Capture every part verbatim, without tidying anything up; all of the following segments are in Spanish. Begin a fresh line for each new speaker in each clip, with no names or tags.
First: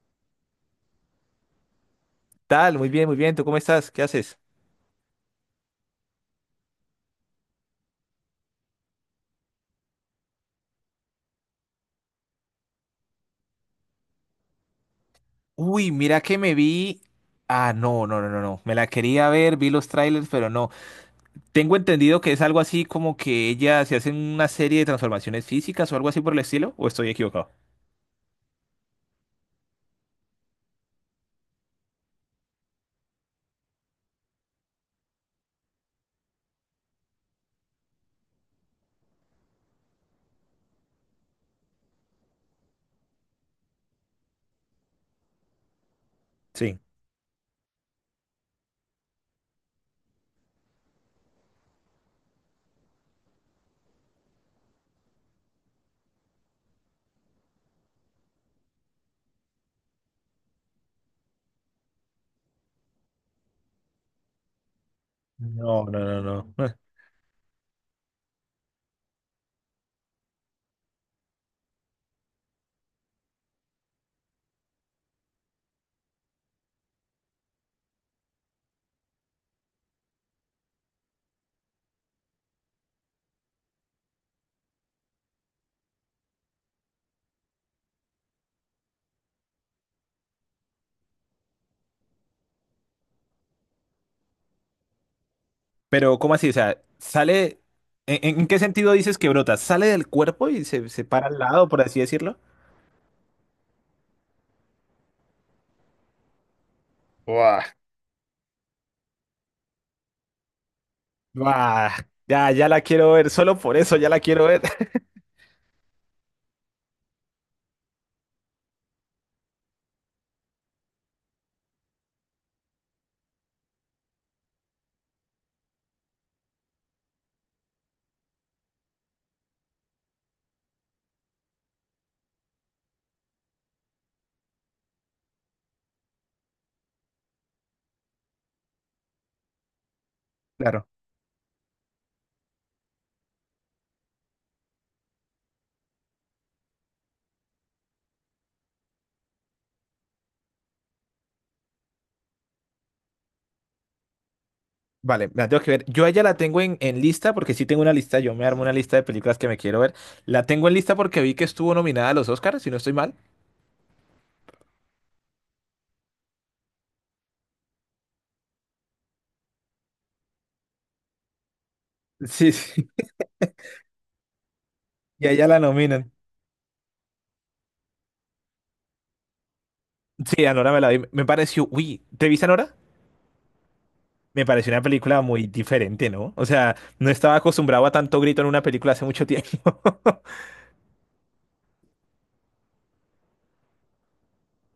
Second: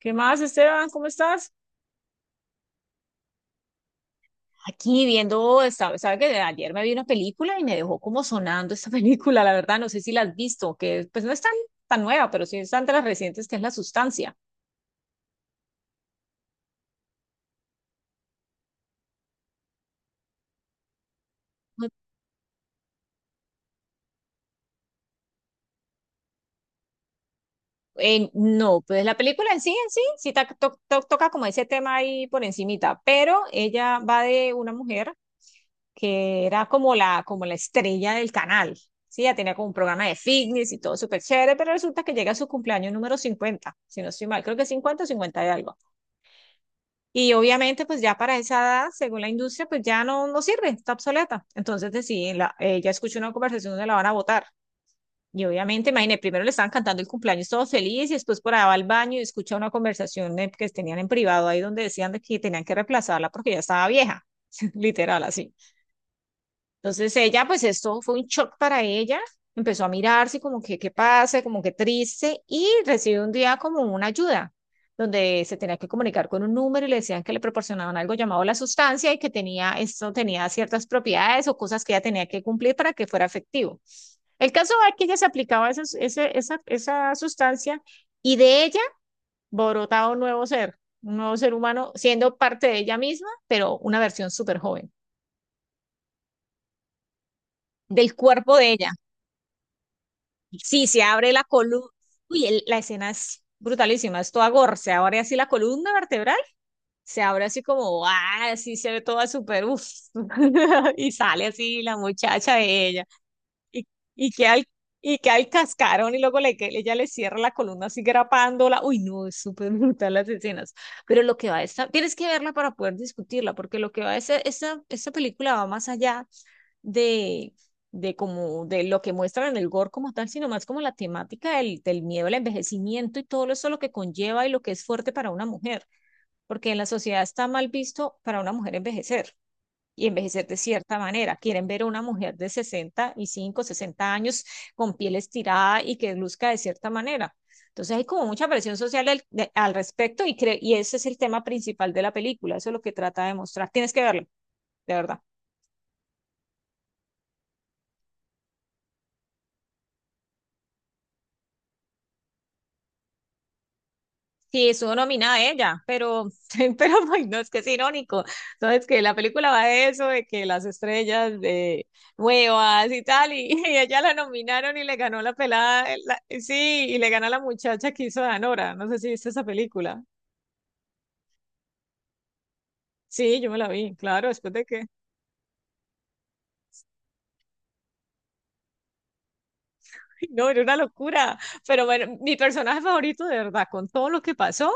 ¿Qué más, Esteban? ¿Cómo estás?
Tal, muy bien, muy bien. ¿Tú cómo estás? ¿Qué haces?
Aquí viendo, sabe, sabe que de ayer me vi una película y me dejó como sonando esta película, la verdad, no sé si la has visto, que pues no es tan, tan nueva, pero sí es tan de las recientes que es La Sustancia.
Uy, mira que me vi. Ah, no, no, no, no, no. Me la quería ver, vi los trailers, pero no. Tengo entendido que es algo así como que ella se hace una serie de transformaciones físicas o algo así por el estilo, ¿o estoy equivocado?
Eh, no, pues la película en sí, en sí, sí ta- to- to- toca como ese tema ahí por encimita, pero ella va de una mujer que era como la, como la estrella del canal, sí, ella tenía como un programa de fitness y todo súper chévere, pero resulta que llega a su cumpleaños número cincuenta, si no estoy mal, creo que cincuenta o cincuenta de algo.
Sí.
Y obviamente, pues ya para esa edad, según la industria, pues ya no, no sirve, está obsoleta. Entonces deciden, la, ella escuchó una conversación donde la van a votar. Y obviamente, imagínate, primero le estaban cantando el cumpleaños todos felices y después por allá va al baño y escucha una conversación eh, que tenían en privado ahí donde decían de que tenían que reemplazarla porque ya estaba vieja, literal así.
No, no, no, no. Eh,
Entonces ella, pues esto fue un shock para ella, empezó a mirarse como que qué pasa, como que triste, y recibió un día como una ayuda, donde se tenía que comunicar con un número y le decían que le proporcionaban algo llamado la sustancia y que tenía, esto tenía ciertas propiedades o cosas que ella tenía que cumplir para que fuera efectivo. El caso es que ella se aplicaba esas- ese- esa, esa sustancia y de ella borotaba un nuevo ser, un nuevo ser humano, siendo parte de ella misma, pero una versión súper joven
Pero, ¿cómo así? O sea, sale.
del
¿En, en
cuerpo
qué
de ella.
sentido dices que brota? ¿Sale del cuerpo y
Sí,
se,
se
se para
abre
al
la
lado, por
columna.
así decirlo?
Uy, el- la escena es brutalísima, es toda gore. Se abre así la columna vertebral, se abre así
Buah,
como, ah, así se ve toda súper, uff. Y sale así
buah,
la
ya,
muchacha
ya la
de ella.
quiero ver. Solo por
Y,
eso ya la
y
quiero
queda
ver.
el, y queda el cascarón y luego le, que- ella le cierra la columna así grapándola. Uy, no, es súper brutal las escenas. Pero lo que va a estar, tienes que verla para poder discutirla, porque lo que va a ser, esta, esta película va más allá de, de como de lo que muestran en el gore como tal, sino más como la temática del, del miedo al envejecimiento y todo eso lo que conlleva y lo que es fuerte para una mujer, porque en la sociedad está mal visto para una mujer envejecer. Y envejecer de
Claro.
cierta manera. Quieren ver a una mujer de sesenta y cinco sesenta años con piel estirada y que luzca de cierta manera. Entonces hay como mucha presión social al, de- al respecto y, cre- y ese es el tema principal de la película, eso es lo que trata de mostrar. Tienes que verlo, de verdad.
Vale, me la tengo que ver. Yo a ella la tengo en, en lista porque sí tengo una lista. Yo me armo una lista de películas que me quiero ver. La tengo en lista porque vi que estuvo nominada a los Oscars, si no estoy mal.
Sí, estuvo nominada ella, pero, pero ay, no, es que es irónico. Entonces, que la película va de eso, de que las estrellas de
Sí, sí.
nuevas y tal, y, y ella la nominaron y le ganó
Y a
la
ella la
pelada, eh,
nominan.
la- sí, y le gana la muchacha que hizo de Anora. No sé si viste esa película.
Sí, Anora me la vi. Me pareció, uy, ¿te viste Anora?
Sí, yo me la vi, claro,
Me
después de
pareció una
que,
película muy diferente, ¿no? O sea, no estaba acostumbrado a tanto grito en una película hace mucho tiempo.
no, era una locura. Pero bueno, mi personaje favorito, de verdad, con todo lo que pasó,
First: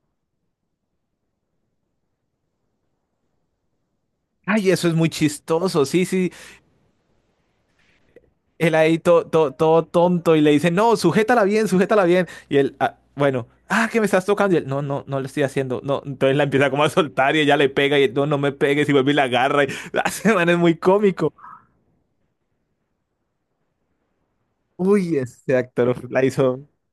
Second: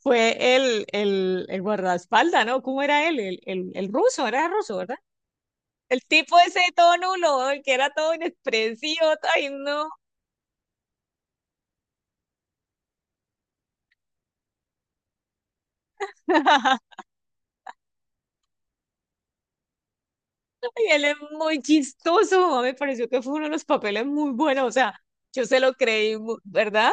fue el, el, el guardaespaldas, ¿no? ¿Cómo era él? El, el, el ruso, era
Ay,
ruso,
eso es
¿verdad?
muy chistoso.
El
Sí, sí.
tipo ese todo nulo, el que era todo
Él ahí
inexpresivo,
to-
ay
to- todo
no.
tonto y le dice, no, sujétala bien, sujétala bien. Y él, "Ah, bueno, ah, que me estás tocando". Y él, no, no, no le estoy haciendo. No, entonces la empieza como a soltar y ella le pega y él, no, no me pegues, y vuelve y la agarra. Y la semana es muy
Y él es
cómico.
muy chistoso, me pareció que fue uno de los papeles muy buenos, o sea,
Uy,
yo
ese
se lo
actor
creí,
la
mu-
hizo,
¿verdad?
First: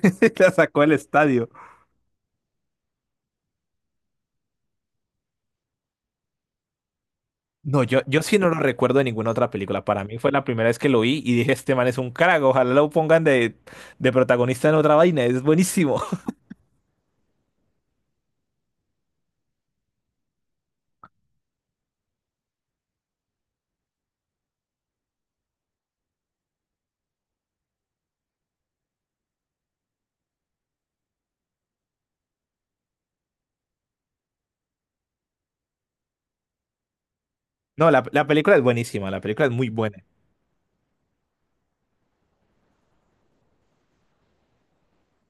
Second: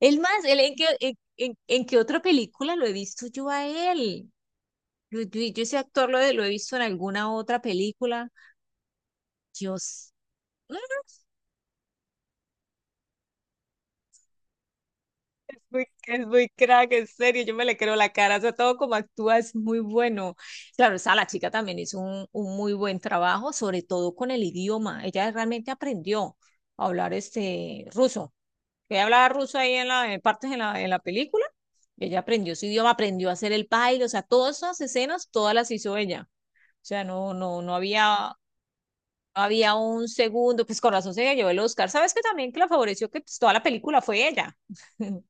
El más,
la
él en
sacó
qué,
del
en,
estadio.
en- en qué otra película lo he visto yo a él. Yo, yo- yo ese actor lo, he- lo he visto en alguna otra
No, yo, yo
película.
sí no lo recuerdo de ninguna otra película. Para
Dios,
mí fue la primera vez que lo vi y dije, este man es un crack, ojalá lo pongan de, de protagonista en otra vaina, es
muy-
buenísimo.
es muy crack, en serio, yo me le creo la cara, o sea, todo como actúa es muy bueno. Claro, o sea, la chica también hizo un, un muy buen trabajo, sobre todo con el idioma. Ella realmente aprendió a hablar este ruso. Ella hablaba ruso ahí en la, en partes en la, en la película. Y ella aprendió su idioma, aprendió a hacer el baile, o sea, todas esas escenas, todas las hizo ella. O sea, no, no, no
No, la, la
había
película es buenísima, la película es muy
había
buena.
un segundo, pues con razón se llevó el Oscar. ¿Sabes que también que la favoreció que pues, toda la película fue ella?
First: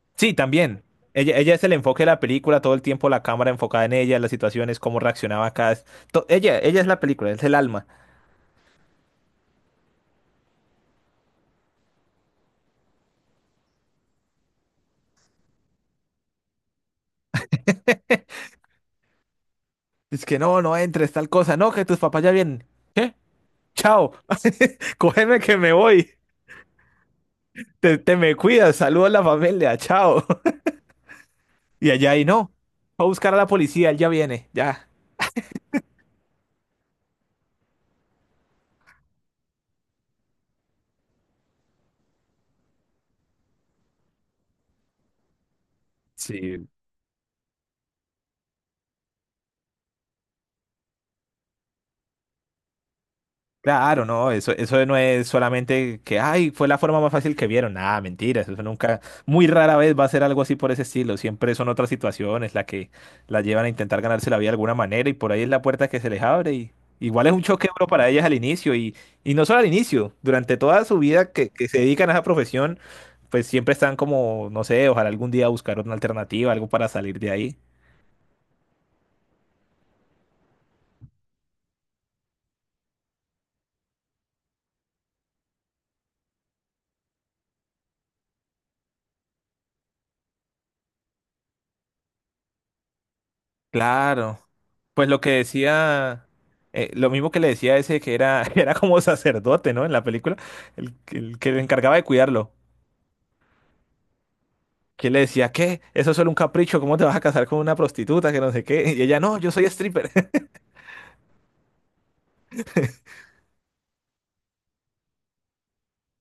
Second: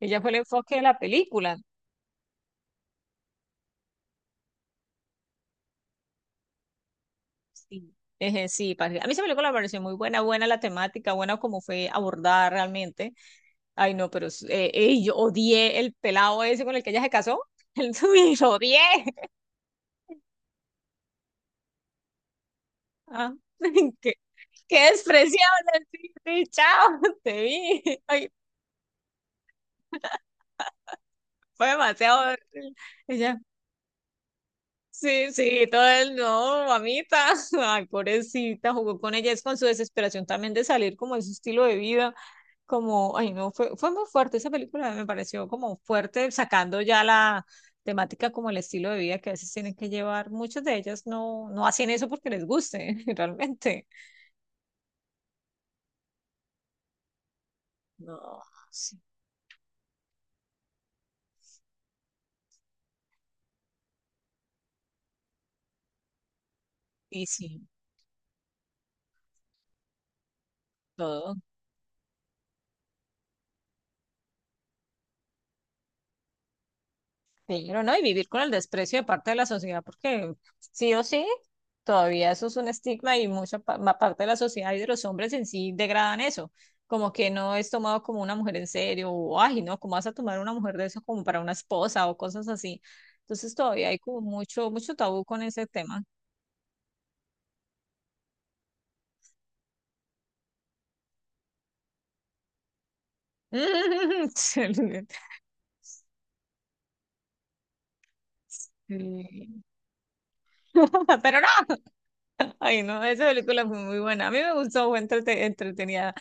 Ella fue
Sí,
el enfoque de
también.
la
Ella, ella
película.
es el enfoque de la película, todo el tiempo la cámara enfocada en ella, las situaciones, cómo reaccionaba cada... to- Ella, ella es la película, es el alma.
Sí, Eje, sí, parce, a mí esa película me pareció muy buena, buena la temática, buena como fue abordada realmente. Ay, no, pero es- eh, ey, yo odié el pelado ese con el que ella se casó. El suyo, lo odié.
Es que no, no entres, tal cosa. No, que tus papás ya vienen. ¿Qué?
Ah, qué,
Chao.
qué
Cógeme que me
despreciable.
voy.
Sí, sí, chao, te vi.
Te, te
Ay,
me cuidas, saluda a la familia, chao.
fue
Y allá y
demasiado
no.
horrible.
Va a buscar a la policía, él ya viene, ya.
Sí, sí, todo el no, mamita. Ay, pobrecita, jugó con ella. Es con su desesperación también de salir como de su estilo de vida. Como, ay, no, fue, fue muy fuerte esa película. Me pareció como fuerte,
Sí,
sacando ya la temática como el estilo de vida que a veces tienen que llevar. Muchas de ellas no, no hacen eso porque les guste, realmente.
claro, no, eso, eso no es solamente que, ay, fue la forma más fácil que vieron. Nada,
No,
mentira, eso nunca,
sí,
muy rara vez va a ser algo así por ese estilo. Siempre son otras situaciones las que las llevan a intentar ganarse la vida de alguna manera y por ahí es la puerta que se les abre. Y
y
igual es un
sí,
choque duro para ellas al inicio y, y, no solo al inicio, durante toda su vida
todo.
que, que se dedican a esa profesión, pues siempre están como, no sé, ojalá algún día buscar una alternativa, algo para salir de ahí.
Pero no, y vivir con el desprecio de parte de la sociedad, porque sí o sí, todavía eso es un estigma y mucha pa- ma- parte de la sociedad y de los hombres en sí degradan eso, como que no es tomado como una mujer en serio, o ay, no, ¿cómo vas a tomar una mujer de eso como para una esposa o cosas así? Entonces todavía hay como
Claro.
mucho, mucho
Pues lo
tabú
que
con ese tema.
decía, eh, lo mismo que le decía ese que era, era como sacerdote, ¿no? En la película, el, el que le encargaba de cuidarlo.
Sí.
Que le decía, ¿qué? Eso es solo un capricho, ¿cómo te vas a casar con una prostituta que no sé qué? Y ella, no, yo soy stripper.
Pero no, ay no, esa película fue muy buena, a mí me gustó, fue entrete- entretenida.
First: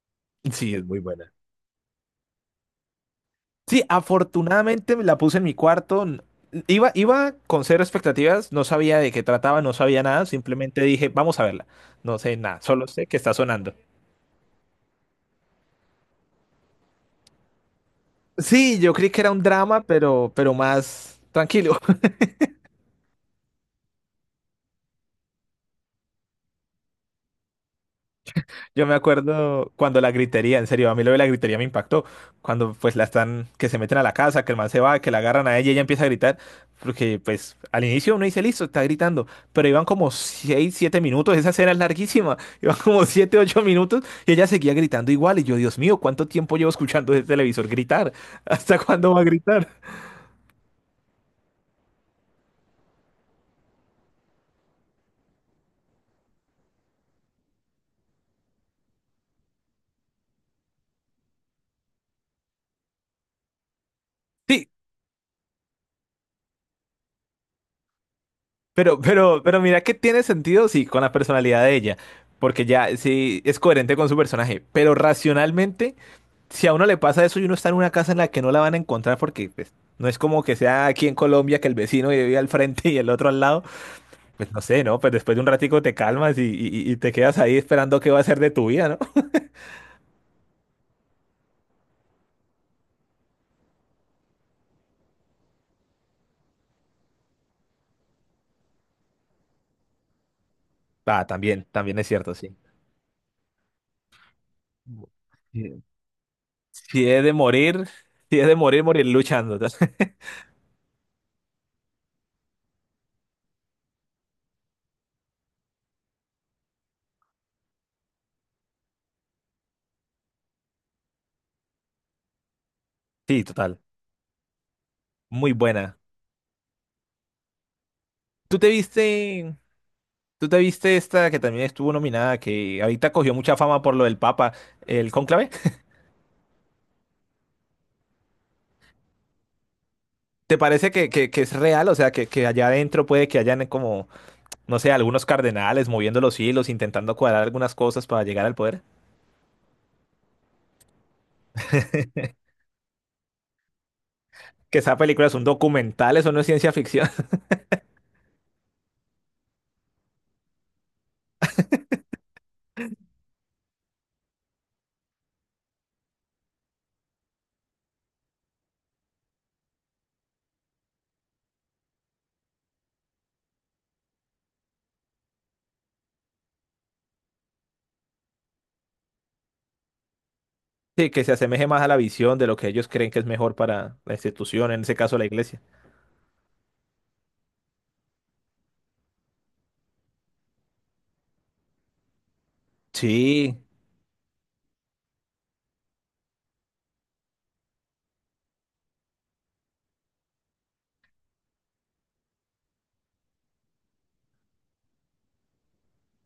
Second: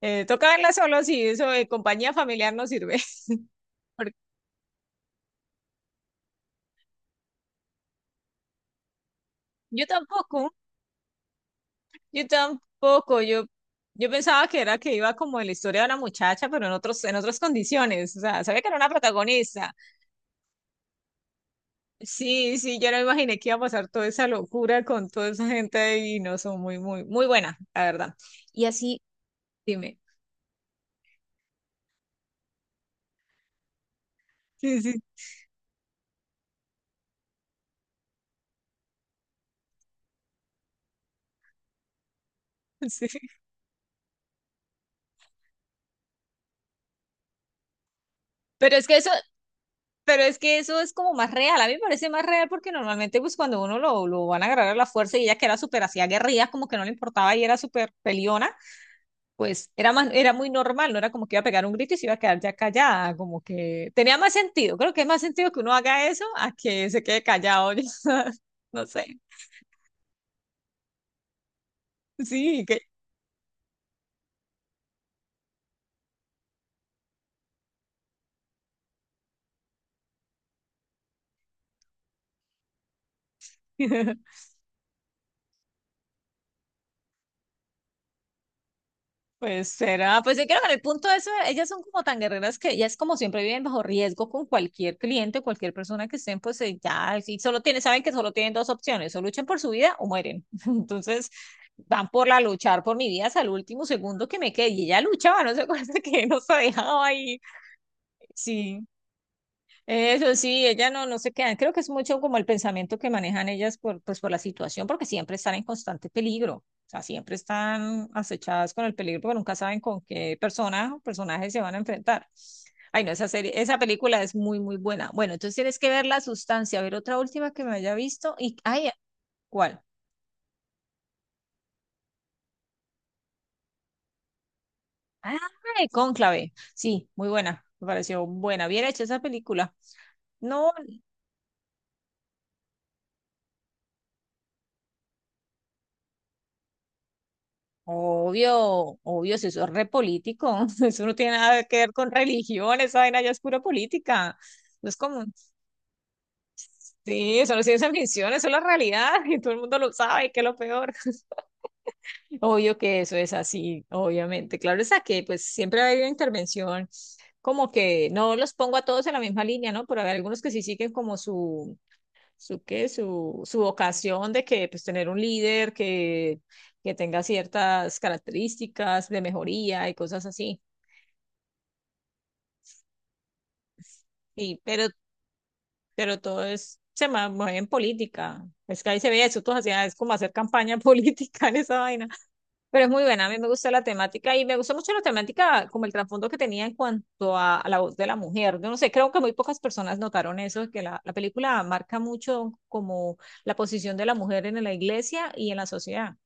Eh, toca verla
Sí, es muy
solo si
buena.
eso de compañía familiar no sirve.
Sí,
Porque
afortunadamente me la puse en mi cuarto. n- Iba, iba con cero expectativas, no sabía de qué trataba, no
yo
sabía nada,
tampoco,
simplemente dije, vamos a verla. No
yo
sé nada, solo sé que
tampoco,
está
yo,
sonando.
yo pensaba que era que iba como en la historia de una muchacha, pero en otros, en otras condiciones, o sea, sabía que era
Sí,
una
yo creí que era un
protagonista.
drama, pero, pero más tranquilo.
Sí, sí, yo no imaginé que iba a pasar toda esa locura con toda esa gente y no son muy, muy, muy buena, la verdad. Y
Yo me
así,
acuerdo
dime.
cuando la gritería, en serio, a mí lo de la gritería me impactó. Cuando pues la están, que se meten a la casa, que el man se
Sí, sí,
va, que la agarran a ella y ella empieza a gritar. Porque pues al inicio uno dice, listo, está gritando. Pero iban como seis, siete minutos, esa escena es larguísima. Iban como
sí.
siete, ocho minutos y ella seguía gritando igual. Y yo, Dios mío, ¿cuánto tiempo llevo escuchando ese televisor gritar?
Pero
¿Hasta
es que eso,
cuándo va a gritar?
pero es que eso es como más real, a mí me parece más real porque normalmente pues cuando uno lo, lo van a agarrar a la fuerza y ella que era súper hacía guerrillas, como que no le importaba y era súper peliona pues era más, era muy normal, no era como que iba a pegar un grito y se iba a quedar ya callada, como que tenía más
Sí,
sentido, creo que es más sentido que uno haga eso a que se quede callado, yo no
pero,
sé,
pero, pero mira que tiene sentido, sí, con la personalidad de ella.
sí,
Porque
que...
ya sí es coherente con su personaje. Pero racionalmente, si a uno le pasa eso y uno está en una casa en la que no la van a encontrar porque pues no es como que sea aquí en Colombia, que el vecino vive al frente y el otro al lado, pues no sé, ¿no? Pues después de un ratico te calmas y, y- y te quedas ahí esperando qué va a ser de tu vida, ¿no?
Pues será, pues yo creo que en el punto de eso, ellas son como tan guerreras que ellas como siempre viven bajo riesgo con cualquier cliente, cualquier persona que estén, pues eh, ya, si solo tienen, saben que solo tienen dos opciones, o luchan por su vida o mueren.
Ah,
Entonces,
también, también es
van por
cierto,
la
sí.
luchar por mi vida hasta el último segundo que me quede. Y ella luchaba, no se
Sí.
acuerda que no se dejaba
Si es de
ahí.
morir, si es de
Sí,
morir, morir luchando.
eso sí, ella no, no se queda. Creo que es mucho como el pensamiento que manejan ellas por, pues, por la situación, porque siempre están en constante peligro. O sea, siempre están acechadas con el peligro, porque nunca saben con qué persona o personaje se van a enfrentar. Ay, no, esa
Sí,
serie, esa
total.
película es muy, muy buena. Bueno,
Muy
entonces tienes que
buena.
ver La Sustancia, a ver otra última que me haya visto y,
¿Tú te
ay,
viste,
¿cuál?
tú te viste esta que también estuvo nominada, que ahorita cogió mucha fama por lo del Papa, el
Ah,
cónclave?
Cónclave. Sí, muy buena. Me pareció buena, bien hecha esa película.
¿Te
No,
parece que, que- que es real? O sea, que, que allá adentro puede que hayan como, no sé, algunos cardenales moviendo los hilos, intentando cuadrar algunas cosas para llegar al poder.
obvio, obvio, si eso es re político, eso no tiene nada que ver con religión, esa vaina ya es pura política.
Que
No
esa
es como,
película es un documental, eso no es ciencia ficción.
sí, eso no es ciencia ficción, eso es la realidad y todo el mundo lo sabe, que es lo peor. Obvio que eso es así, obviamente. Claro, es que pues siempre va a haber una intervención, como que no los pongo a todos en la misma línea, ¿no? Pero hay algunos que sí siguen como su, su qué, su, su vocación de que pues tener un líder que, que tenga ciertas características de mejoría y cosas así.
Sí, que se asemeje más a la visión de lo que ellos creen que es mejor para la
Sí,
institución, en
pero,
ese caso la iglesia.
pero todo es, se ma- mueve en política. Es que ahí se ve eso, tú hacías, es como hacer campaña política en esa vaina. Pero es muy buena, a mí me
Sí,
gusta la temática y me gustó mucho la temática, como el trasfondo que tenía en cuanto a, a la voz de la mujer. Yo no sé, creo que muy pocas personas notaron eso, que la, la película marca mucho como la posición de la mujer en la iglesia y en la sociedad.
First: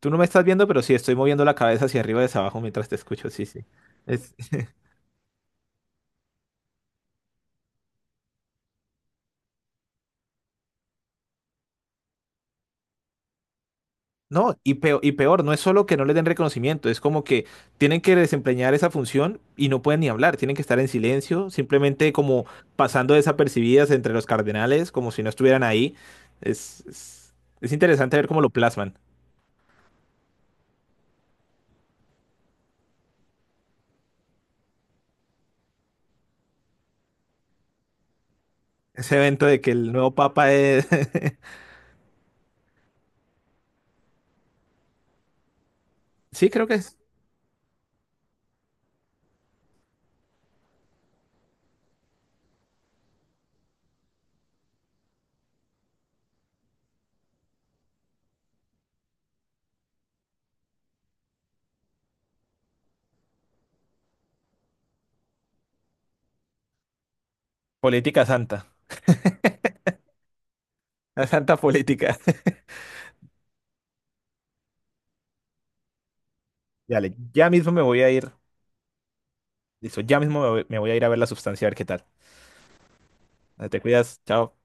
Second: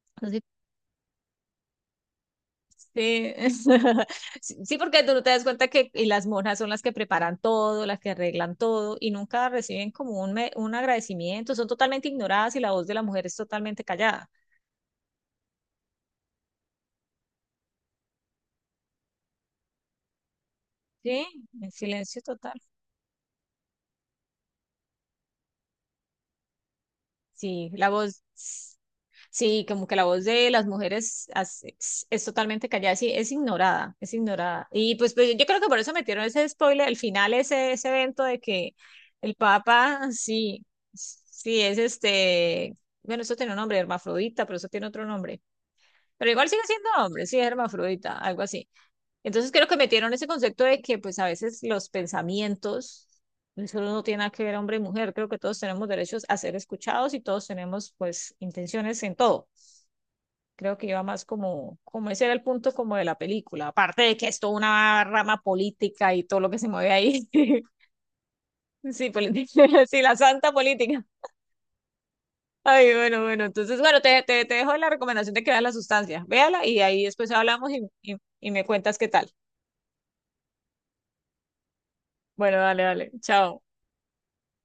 tú no me estás viendo, pero sí estoy moviendo la cabeza hacia arriba y hacia abajo mientras te escucho.
Sí.
Sí, sí. Es,
Sí, sí, porque tú no te das cuenta que y las monjas son las que preparan todo, las que arreglan todo y nunca reciben como un, me- un agradecimiento, son totalmente ignoradas y la voz de la mujer es totalmente callada.
No, y peor, y peor, no es solo que no le den reconocimiento, es como que tienen que desempeñar esa función y no pueden ni hablar, tienen que estar en
Sí,
silencio,
en
simplemente
silencio
como
total.
pasando desapercibidas entre los cardenales, como si no estuvieran ahí. Es, es,
Sí,
es
la
interesante
voz.
ver cómo lo plasman.
Sí, como que la voz de las mujeres as- es, es totalmente callada, sí, es ignorada, es ignorada. Y pues, pues, yo creo que por eso metieron ese spoiler, el final, ese, ese evento de que
Ese
el
evento de que el
Papa,
nuevo papa
sí,
es...
sí, es este, bueno, eso tiene un nombre, hermafrodita, pero eso tiene otro nombre. Pero igual
Sí,
sigue
creo que
siendo
es
hombre, sí, es hermafrodita, algo así. Entonces creo que metieron ese concepto de que pues a veces los pensamientos, eso no tiene nada que ver hombre y mujer, creo que todos tenemos derechos a ser escuchados y todos tenemos pues intenciones en todo. Creo que iba más como, como ese era el punto como de la película, aparte de que es toda una rama política y todo lo que se mueve ahí.
política santa,
Sí, política, sí, la santa política.
la santa política.
Ay, bueno, bueno, entonces, bueno, te, te, te dejo la recomendación de que veas la sustancia. Véala y ahí
Dale,
después
ya mismo
hablamos y,
me voy a
y,
ir,
y me cuentas qué tal.
listo, ya mismo me voy me voy a ir a ver la sustancia, a ver qué tal.
Bueno, dale, dale. Chao.
Te cuidas, chao.